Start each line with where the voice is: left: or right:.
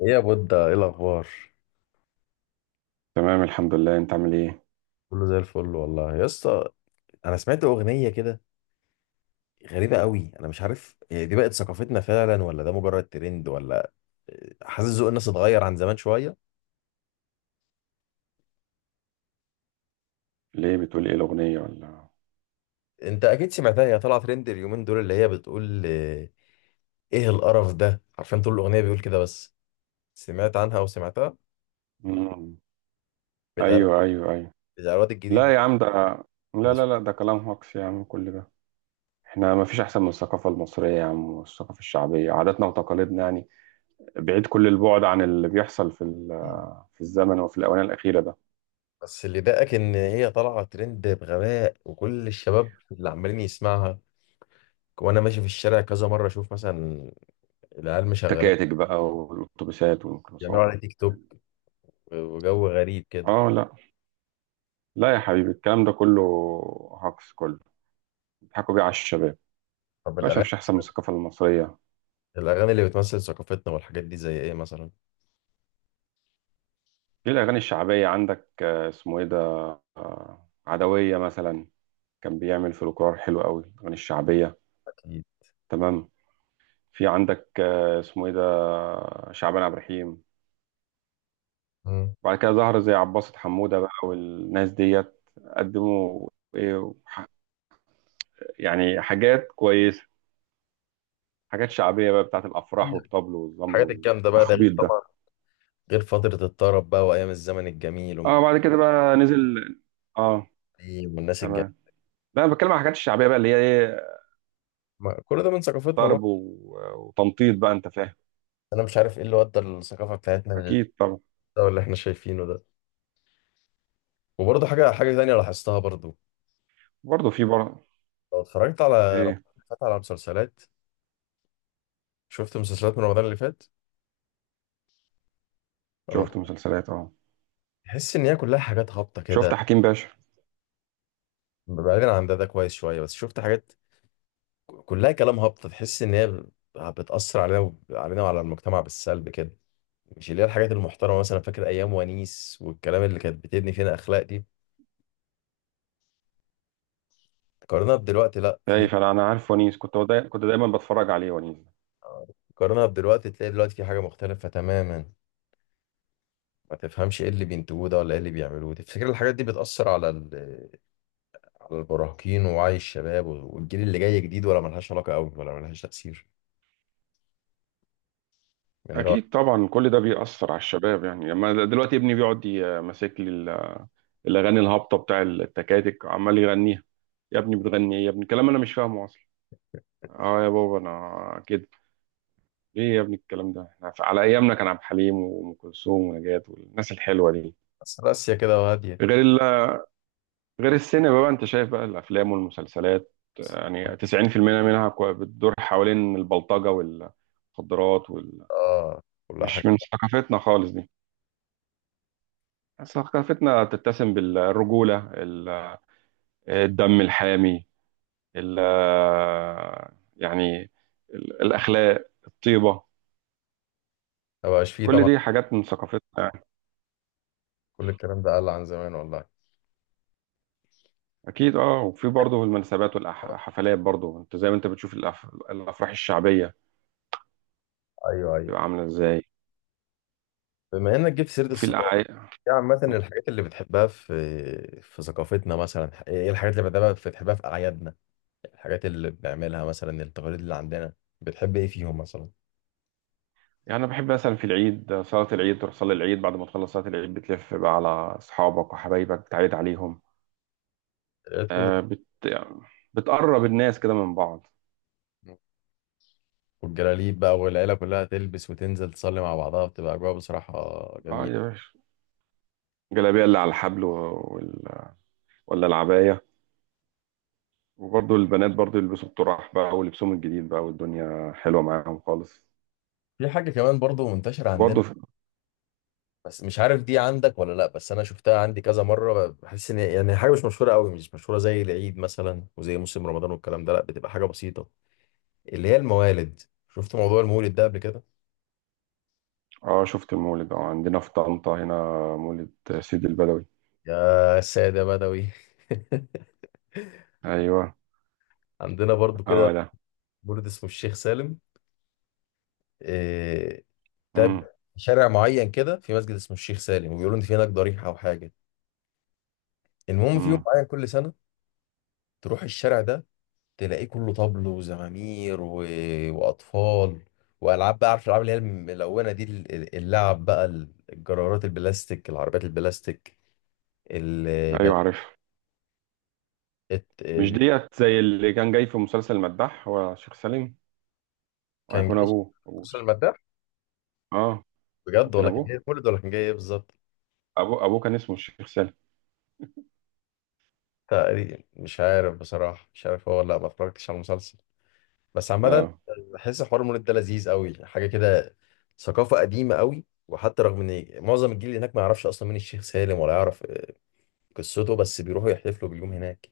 left: ايه يا بودة، ايه الاخبار؟
right: تمام الحمد لله، انت عامل ايه؟
left: كله زي الفل والله يا اسطى. انا سمعت اغنيه كده غريبه قوي. انا مش عارف هي دي بقت ثقافتنا فعلا ولا ده مجرد ترند، ولا حاسس ذوق الناس اتغير عن زمان شويه.
right: ليه بتقول ايه الاغنيه ولا
left: انت اكيد سمعتها، هي طلعت ترند اليومين دول، اللي هي بتقول ايه القرف ده. عارفين طول الاغنيه بيقول كده بس. سمعت عنها وسمعتها.
right: مم.
left: بتاع
right: ايوه ايوه ايوه.
left: بتاع الواد الجديد ده،
right: لا يا عم ده،
left: اللي
right: لا لا لا
left: اسمه-
right: ده كلام هوكس يا عم كل ده. احنا ما فيش احسن من الثقافه المصريه يا عم، والثقافه الشعبيه عاداتنا وتقاليدنا يعني. بعيد كل البعد عن اللي بيحصل في الزمن وفي الاونه الاخيره ده.
left: بس اللي ضايقك ان هي طالعه ترند بغباء، وكل الشباب اللي عمالين يسمعها. وانا ماشي في الشارع كذا مره اشوف مثلا العيال مشغلين
right: تكاتك بقى والاتوبيسات
left: بيعملوا
right: والميكروباصات.
left: على تيك توك وجو غريب كده.
right: اه لا، لا يا حبيبي الكلام ده كله هوكس كله، بيضحكوا بيه على الشباب يا
left: طب
right: باشا. ما
left: الأغاني،
right: فيش احسن من الثقافه المصريه.
left: الأغاني اللي بتمثل ثقافتنا والحاجات دي زي إيه مثلا؟
right: في الأغاني الشعبية عندك، اسمه إيه ده، عدوية مثلا، كان بيعمل فلكلور حلو قوي، الأغاني الشعبية.
left: أكيد.
right: تمام. في عندك اسمه إيه ده، شعبان عبد الرحيم.
left: مم.
right: وبعد كده ظهر زي عباسة حمودة بقى والناس ديت، قدموا إيه ح- يعني حاجات كويسة، حاجات شعبية بقى، بتاعت الأفراح والطبل والزمر
left: الحاجات الجامدة بقى ده، غير
right: والتخبيط ده.
left: طبعا غير فترة الطرب بقى وأيام الزمن الجميل وأم
right: اه
left: كلثوم
right: بعد كده بقى نزل، اه.
left: والناس
right: تمام.
left: الجميلة.
right: لا انا بتكلم عن الحاجات الشعبيه بقى، اللي هي ايه،
left: كل ده من ثقافتنا برضه.
right: ضرب وتنطيط بقى، انت فاهم.
left: أنا مش عارف إيه اللي ودى الثقافة بتاعتنا
right: اكيد
left: للمستوى
right: طبعا.
left: اللي إحنا شايفينه ده. وبرضه حاجة تانية لاحظتها برضه،
right: برضه في برضه.
left: لو اتفرجت على
right: ايه،
left: رمضان اللي فات على مسلسلات. شفت مسلسلات من رمضان اللي فات ولا
right: شفت
left: ما؟
right: مسلسلات، اه.
left: تحس ان هي كلها حاجات هابطه كده.
right: شفت حكيم باشا.
left: بعيدا عن ده، ده كويس شويه، بس شفت حاجات كلها كلام هابط. تحس ان هي بتأثر علينا علينا وعلى المجتمع بالسلب كده، مش اللي هي الحاجات المحترمة. مثلا فاكر ايام ونيس والكلام اللي كانت بتبني فينا اخلاق دي؟ قارنها بدلوقتي، لا
right: ايه،
left: في،
right: فانا انا عارف ونيس، كنت كنت دايما بتفرج عليه ونيس.
left: قارنها بدلوقتي تلاقي دلوقتي في حاجة مختلفة تماما. ما تفهمش ايه اللي بينتجوه ده ولا ايه اللي بيعملوه. تفتكر الحاجات دي بتأثر على المراهقين ووعي الشباب والجيل اللي جاي جديد، ولا ملهاش علاقة قوي ولا ملهاش تأثير؟ يعني رأ-
right: اكيد طبعا كل ده بيأثر على الشباب. يعني لما دلوقتي ابني بيقعد ماسك لي الاغاني الهابطه بتاع التكاتك، عمال يغنيها. يا ابني بتغني ايه يا ابني، كلام انا مش فاهمه اصلا. اه يا بابا انا كده. ايه يا ابني الكلام ده، احنا على ايامنا كان عبد الحليم وام كلثوم ونجاة والناس الحلوه دي.
left: بس راسية كده وهادية.
right: غير ال- غير السينما بقى، انت شايف بقى الافلام والمسلسلات يعني 90% منها كو- بتدور حوالين البلطجه والمخدرات وال...
left: اه، كلها حاجة.
right: مش من ثقافتنا خالص دي. ثقافتنا تتسم بالرجوله، الدم الحامي، ال... يعني، الاخلاق الطيبه،
left: ما بقاش فيه
right: كل
left: طبعا.
right: دي حاجات من ثقافتنا يعني.
left: كل الكلام ده قل عن زمان والله.
right: اكيد اه. وفي برضه المناسبات والحفلات برضه، انت زي ما انت بتشوف الافراح الشعبيه
left: ايوه، ايوه.
right: بتبقى عامله ازاي،
left: بما انك جبت سيره
right: وفي
left: الثقافه،
right: الاعياد.
left: يعني عامه الحاجات اللي بتحبها في ثقافتنا مثلا ايه؟ إيه الحاجات اللي بتحبها في اعيادنا؟ الحاجات اللي بنعملها مثلا، التقاليد اللي عندنا، بتحب ايه فيهم مثلا؟
right: يعني أنا بحب مثلا في العيد صلاة العيد، تروح تصلي العيد، بعد ما تخلص صلاة العيد بتلف بقى على أصحابك وحبايبك بتعيد عليهم.
left: العيد كله،
right: يعني بتقرب الناس كده من بعض.
left: والجلاليب بقى والعيله كلها تلبس وتنزل تصلي مع بعضها، بتبقى اجواء بصراحه
right: اه
left: جميله.
right: يا باشا، الجلابية اللي على الحبل وال... ولا العباية. وبرضه البنات برضه يلبسوا الطرح بقى ولبسهم الجديد بقى، والدنيا حلوة معاهم خالص.
left: في حاجه كمان برضو منتشره عندنا،
right: وبرضه في...
left: بس مش عارف دي عندك ولا لا. بس انا شفتها عندي كذا مره، بحس ان يعني حاجه مش مشهوره قوي، مش مشهوره زي العيد مثلا وزي موسم رمضان والكلام ده. لا، بتبقى حاجه بسيطه، اللي هي الموالد. شفت موضوع المولد ده قبل كده؟
right: اه شفت المولد، اه عندنا في طنطا هنا، مولد سيدي البدوي.
left: يا سادة بدوي.
right: ايوه.
left: عندنا برضو
right: اه
left: كده
right: ده.
left: مولد اسمه الشيخ سالم. إيه، ده ب-
right: امم
left: شارع معين كده في مسجد اسمه الشيخ سالم، وبيقولوا ان في هناك ضريحة او حاجة. المهم في يوم
right: امم.
left: معين كل سنة تروح الشارع ده، تلاقيه كله طبل وزمامير، و... واطفال، والعاب بقى. عارف الالعاب اللي هي الملونة دي، اللعب بقى، الجرارات البلاستيك، العربيات البلاستيك، ال... بل-
right: ايوه عارف.
left: الت-
right: مش ديت زي اللي كان جاي في مسلسل المداح، هو شيخ سالم،
left: كان
right: وهيكون
left: جاي
right: ابوه.
left: خصوصا المادة
right: اه
left: بجد،
right: يمكن
left: ولا كان
right: ابوه.
left: جاي مولد، ولا كان جاي ايه بالظبط؟
right: ابوه كان اسمه الشيخ سالم.
left: تقريبا مش عارف بصراحة، مش عارف هو ولا لا، ما اتفرجتش على المسلسل. بس عامة
right: اه
left: بحس حوار المولد ده لذيذ قوي، حاجة كده ثقافة قديمة قوي. وحتى رغم ان معظم الجيل اللي هناك ما يعرفش اصلا مين الشيخ سالم ولا يعرف قصته، بس بيروحوا يحتفلوا باليوم هناك.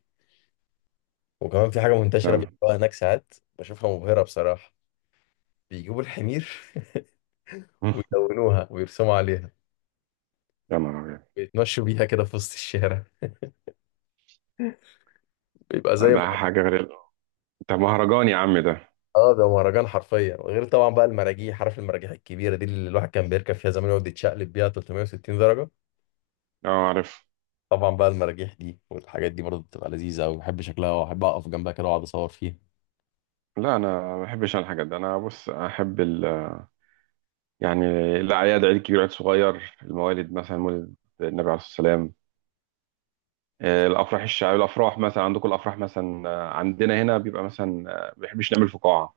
left: وكمان في حاجة منتشرة
right: تمام.
left: بيعملوها هناك ساعات بشوفها مبهرة بصراحة. بيجيبوا الحمير ويلونوها ويرسموا عليها،
right: يا نهار
left: بيتمشوا بيها كده في وسط الشارع. بيبقى
right: ابيض،
left: زي،
right: ده حاجه غير، ده مهرجان يا عم ده.
left: اه، ده مهرجان حرفيا. غير طبعا بقى المراجيح، عارف المراجيح الكبيره دي اللي الواحد كان بيركب فيها زمان يقعد يتشقلب بيها 360 درجه.
right: اه عارف.
left: طبعا بقى المراجيح دي والحاجات دي برضه بتبقى لذيذه قوي. بحب شكلها وأحب اقف جنبها كده واقعد اصور فيها.
right: لا انا ما بحبش أنا الحاجات دي. انا بص احب ال... يعني الاعياد، عيد كبير، عيد صغير، الموالد مثلا مولد النبي عليه الصلاه والسلام، الافراح الشعبيه. الافراح مثلا عندكم، الافراح مثلا عندنا هنا بيبقى مثلا، ما بيحبش نعمل فقاعه،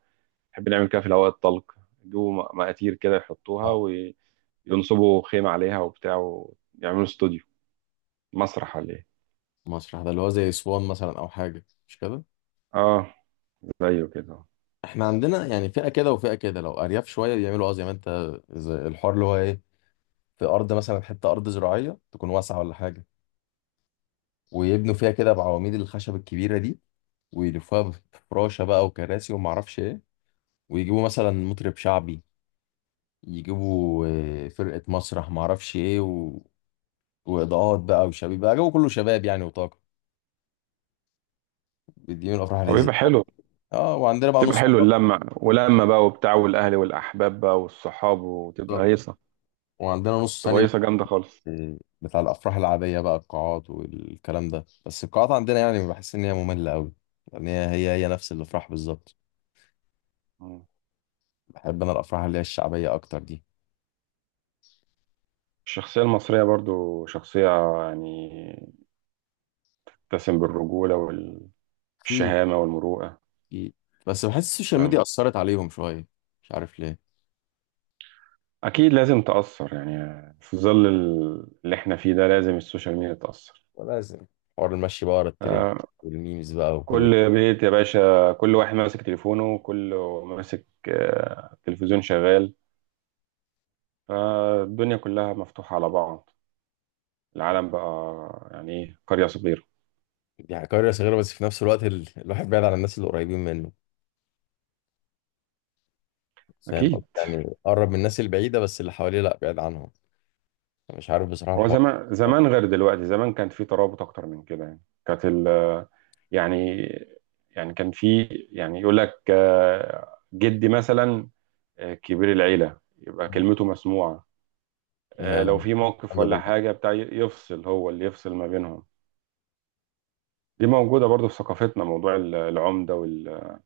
right: نحب نعمل كده في الهواء الطلق. يجيبوا مقاتير كده يحطوها،
left: آه.
right: وينصبوا خيمة عليها وبتاع، ويعملوا استوديو، مسرح ولا ايه.
left: مسرح، ده اللي هو زي اسوان مثلا او حاجه مش كده؟
right: اه زيه كده.
left: احنا عندنا يعني فئه كده وفئه كده. لو ارياف شويه بيعملوا اه زي ما انت، زي الحوار اللي هو ايه، في ارض مثلا، حته ارض زراعيه تكون واسعه ولا حاجه، ويبنوا فيها كده بعواميد الخشب الكبيره دي، ويلفوها بفراشه بقى وكراسي وما اعرفش ايه. ويجيبوا مثلا مطرب شعبي، يجيبوا فرقة مسرح معرفش ايه، و... وإضاءات بقى، وشباب بقى جو كله شباب يعني، وطاقة. بيديهم الأفراح
right: هو
left: اللذيذة.
right: بيبقى حلو،
left: اه، وعندنا بقى
right: بتبقى
left: نص،
right: حلو اللمة، ولمة بقى وبتاع، والأهل والأحباب بقى والصحاب، وتبقى هيصة،
left: وعندنا نص
right: تبقى
left: ثاني بقى
right: هيصة جامدة خالص.
left: بتاع الأفراح العادية بقى، القاعات والكلام ده. بس القاعات عندنا يعني بحس إن هي مملة أوي، يعني هي نفس الأفراح بالظبط.
right: مم.
left: بحب أنا الأفراح اللي هي الشعبية أكتر دي.
right: الشخصية المصرية برضو شخصية يعني تسم بالرجولة
left: أكيد.
right: والشهامة والمروءة.
left: أكيد. بس بحس السوشيال ميديا
right: تمام.
left: أثرت عليهم شوية، مش عارف ليه.
right: أكيد لازم تأثر يعني، في ظل اللي احنا فيه ده لازم السوشيال ميديا تأثر.
left: ولازم حوار المشي بقى ورا الترند
right: آه،
left: والميمز بقى وكل.
right: كل بيت يا باشا كل واحد ماسك تليفونه، كله ماسك، تلفزيون شغال، فالدنيا كلها مفتوحة على بعض. العالم بقى يعني ايه، قرية صغيرة.
left: يعني قرية صغيرة، بس في نفس الوقت ال... الواحد بعيد عن الناس اللي قريبين منه. فاهم قصدي؟
right: أكيد.
left: يعني قرب من الناس البعيدة، بس اللي حواليه لا، بعيد عنهم. مش عارف بصراحة
right: هو
left: الحوار
right: زمان
left: ولا.
right: زمان غير دلوقتي، زمان كان في ترابط أكتر من كده. يعني كانت ال يعني، يعني كان في، يعني يقول لك جدي مثلا، كبير العيلة يبقى كلمته مسموعة، لو
left: يا-
right: في موقف
left: الحمد
right: ولا
left: لله.
right: حاجة بتاع يفصل، هو اللي يفصل ما بينهم. دي موجودة برضو في ثقافتنا، موضوع العمدة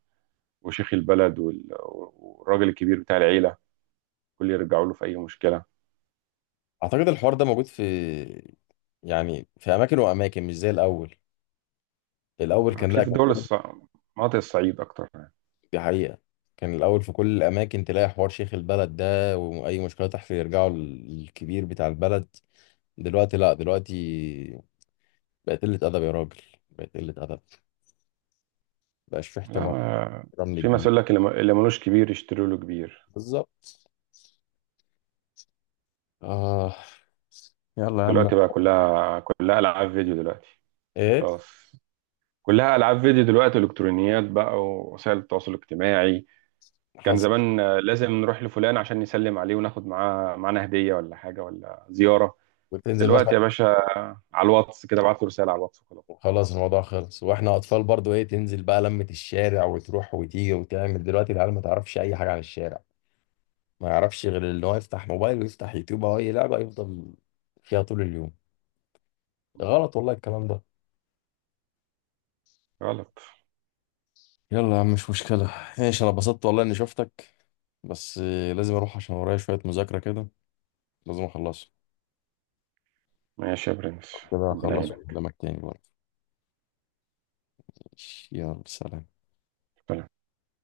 right: وشيخ البلد والراجل الكبير بتاع العيلة، كل يرجعوا له في أي مشكلة.
left: أعتقد الحوار ده موجود في يعني في أماكن وأماكن، مش زي الأول. الأول كان
right: هتلاقيه
left: لا،
right: في
left: كان كل،
right: مناطق الصعيد أكتر يعني.
left: دي حقيقة. كان الأول في كل الأماكن تلاقي حوار شيخ البلد ده، وأي مشكلة تحصل يرجعوا للكبير بتاع البلد. دلوقتي لا، دلوقتي بقت قلة أدب يا راجل، بقت قلة أدب، مبقاش في
right: لا
left: احترام،
right: ما...
left: احترام
right: في مثل
left: للجيل.
right: يقول لك اللي اللي ملوش كبير يشتروا له كبير.
left: بالظبط. آه. يلا يا عم.
right: دلوقتي بقى كلها ألعاب فيديو دلوقتي،
left: إيه
right: خلاص. كلها ألعاب فيديو دلوقتي وإلكترونيات بقى ووسائل التواصل الاجتماعي. كان
left: حصل.
right: زمان لازم نروح لفلان عشان نسلم عليه وناخد معاه معانا هدية ولا حاجة ولا زيارة.
left: وتنزل
right: دلوقتي
left: مثلا.
right: يا باشا على الواتس كده، ابعت له رسالة على الواتس وخلاص.
left: خلاص الموضوع خلص. واحنا اطفال برضو ايه، تنزل بقى لمة الشارع وتروح وتيجي وتعمل. دلوقتي العيال ما تعرفش اي حاجة عن الشارع، ما يعرفش غير ان هو يفتح موبايل ويفتح يوتيوب او اي لعبة يفضل فيها طول اليوم. غلط والله الكلام ده.
right: غلط.
left: يلا يا عم مش مشكلة. ماشي، انا اتبسطت والله اني شفتك. بس لازم اروح عشان ورايا شوية مذاكرة كده، لازم اخلصها.
right: ماشي يا برنس،
left: كده
right: ربنا
left: هخلص
right: يعينك.
left: وأكلمك تاني برضه. ماشي، يلا سلام.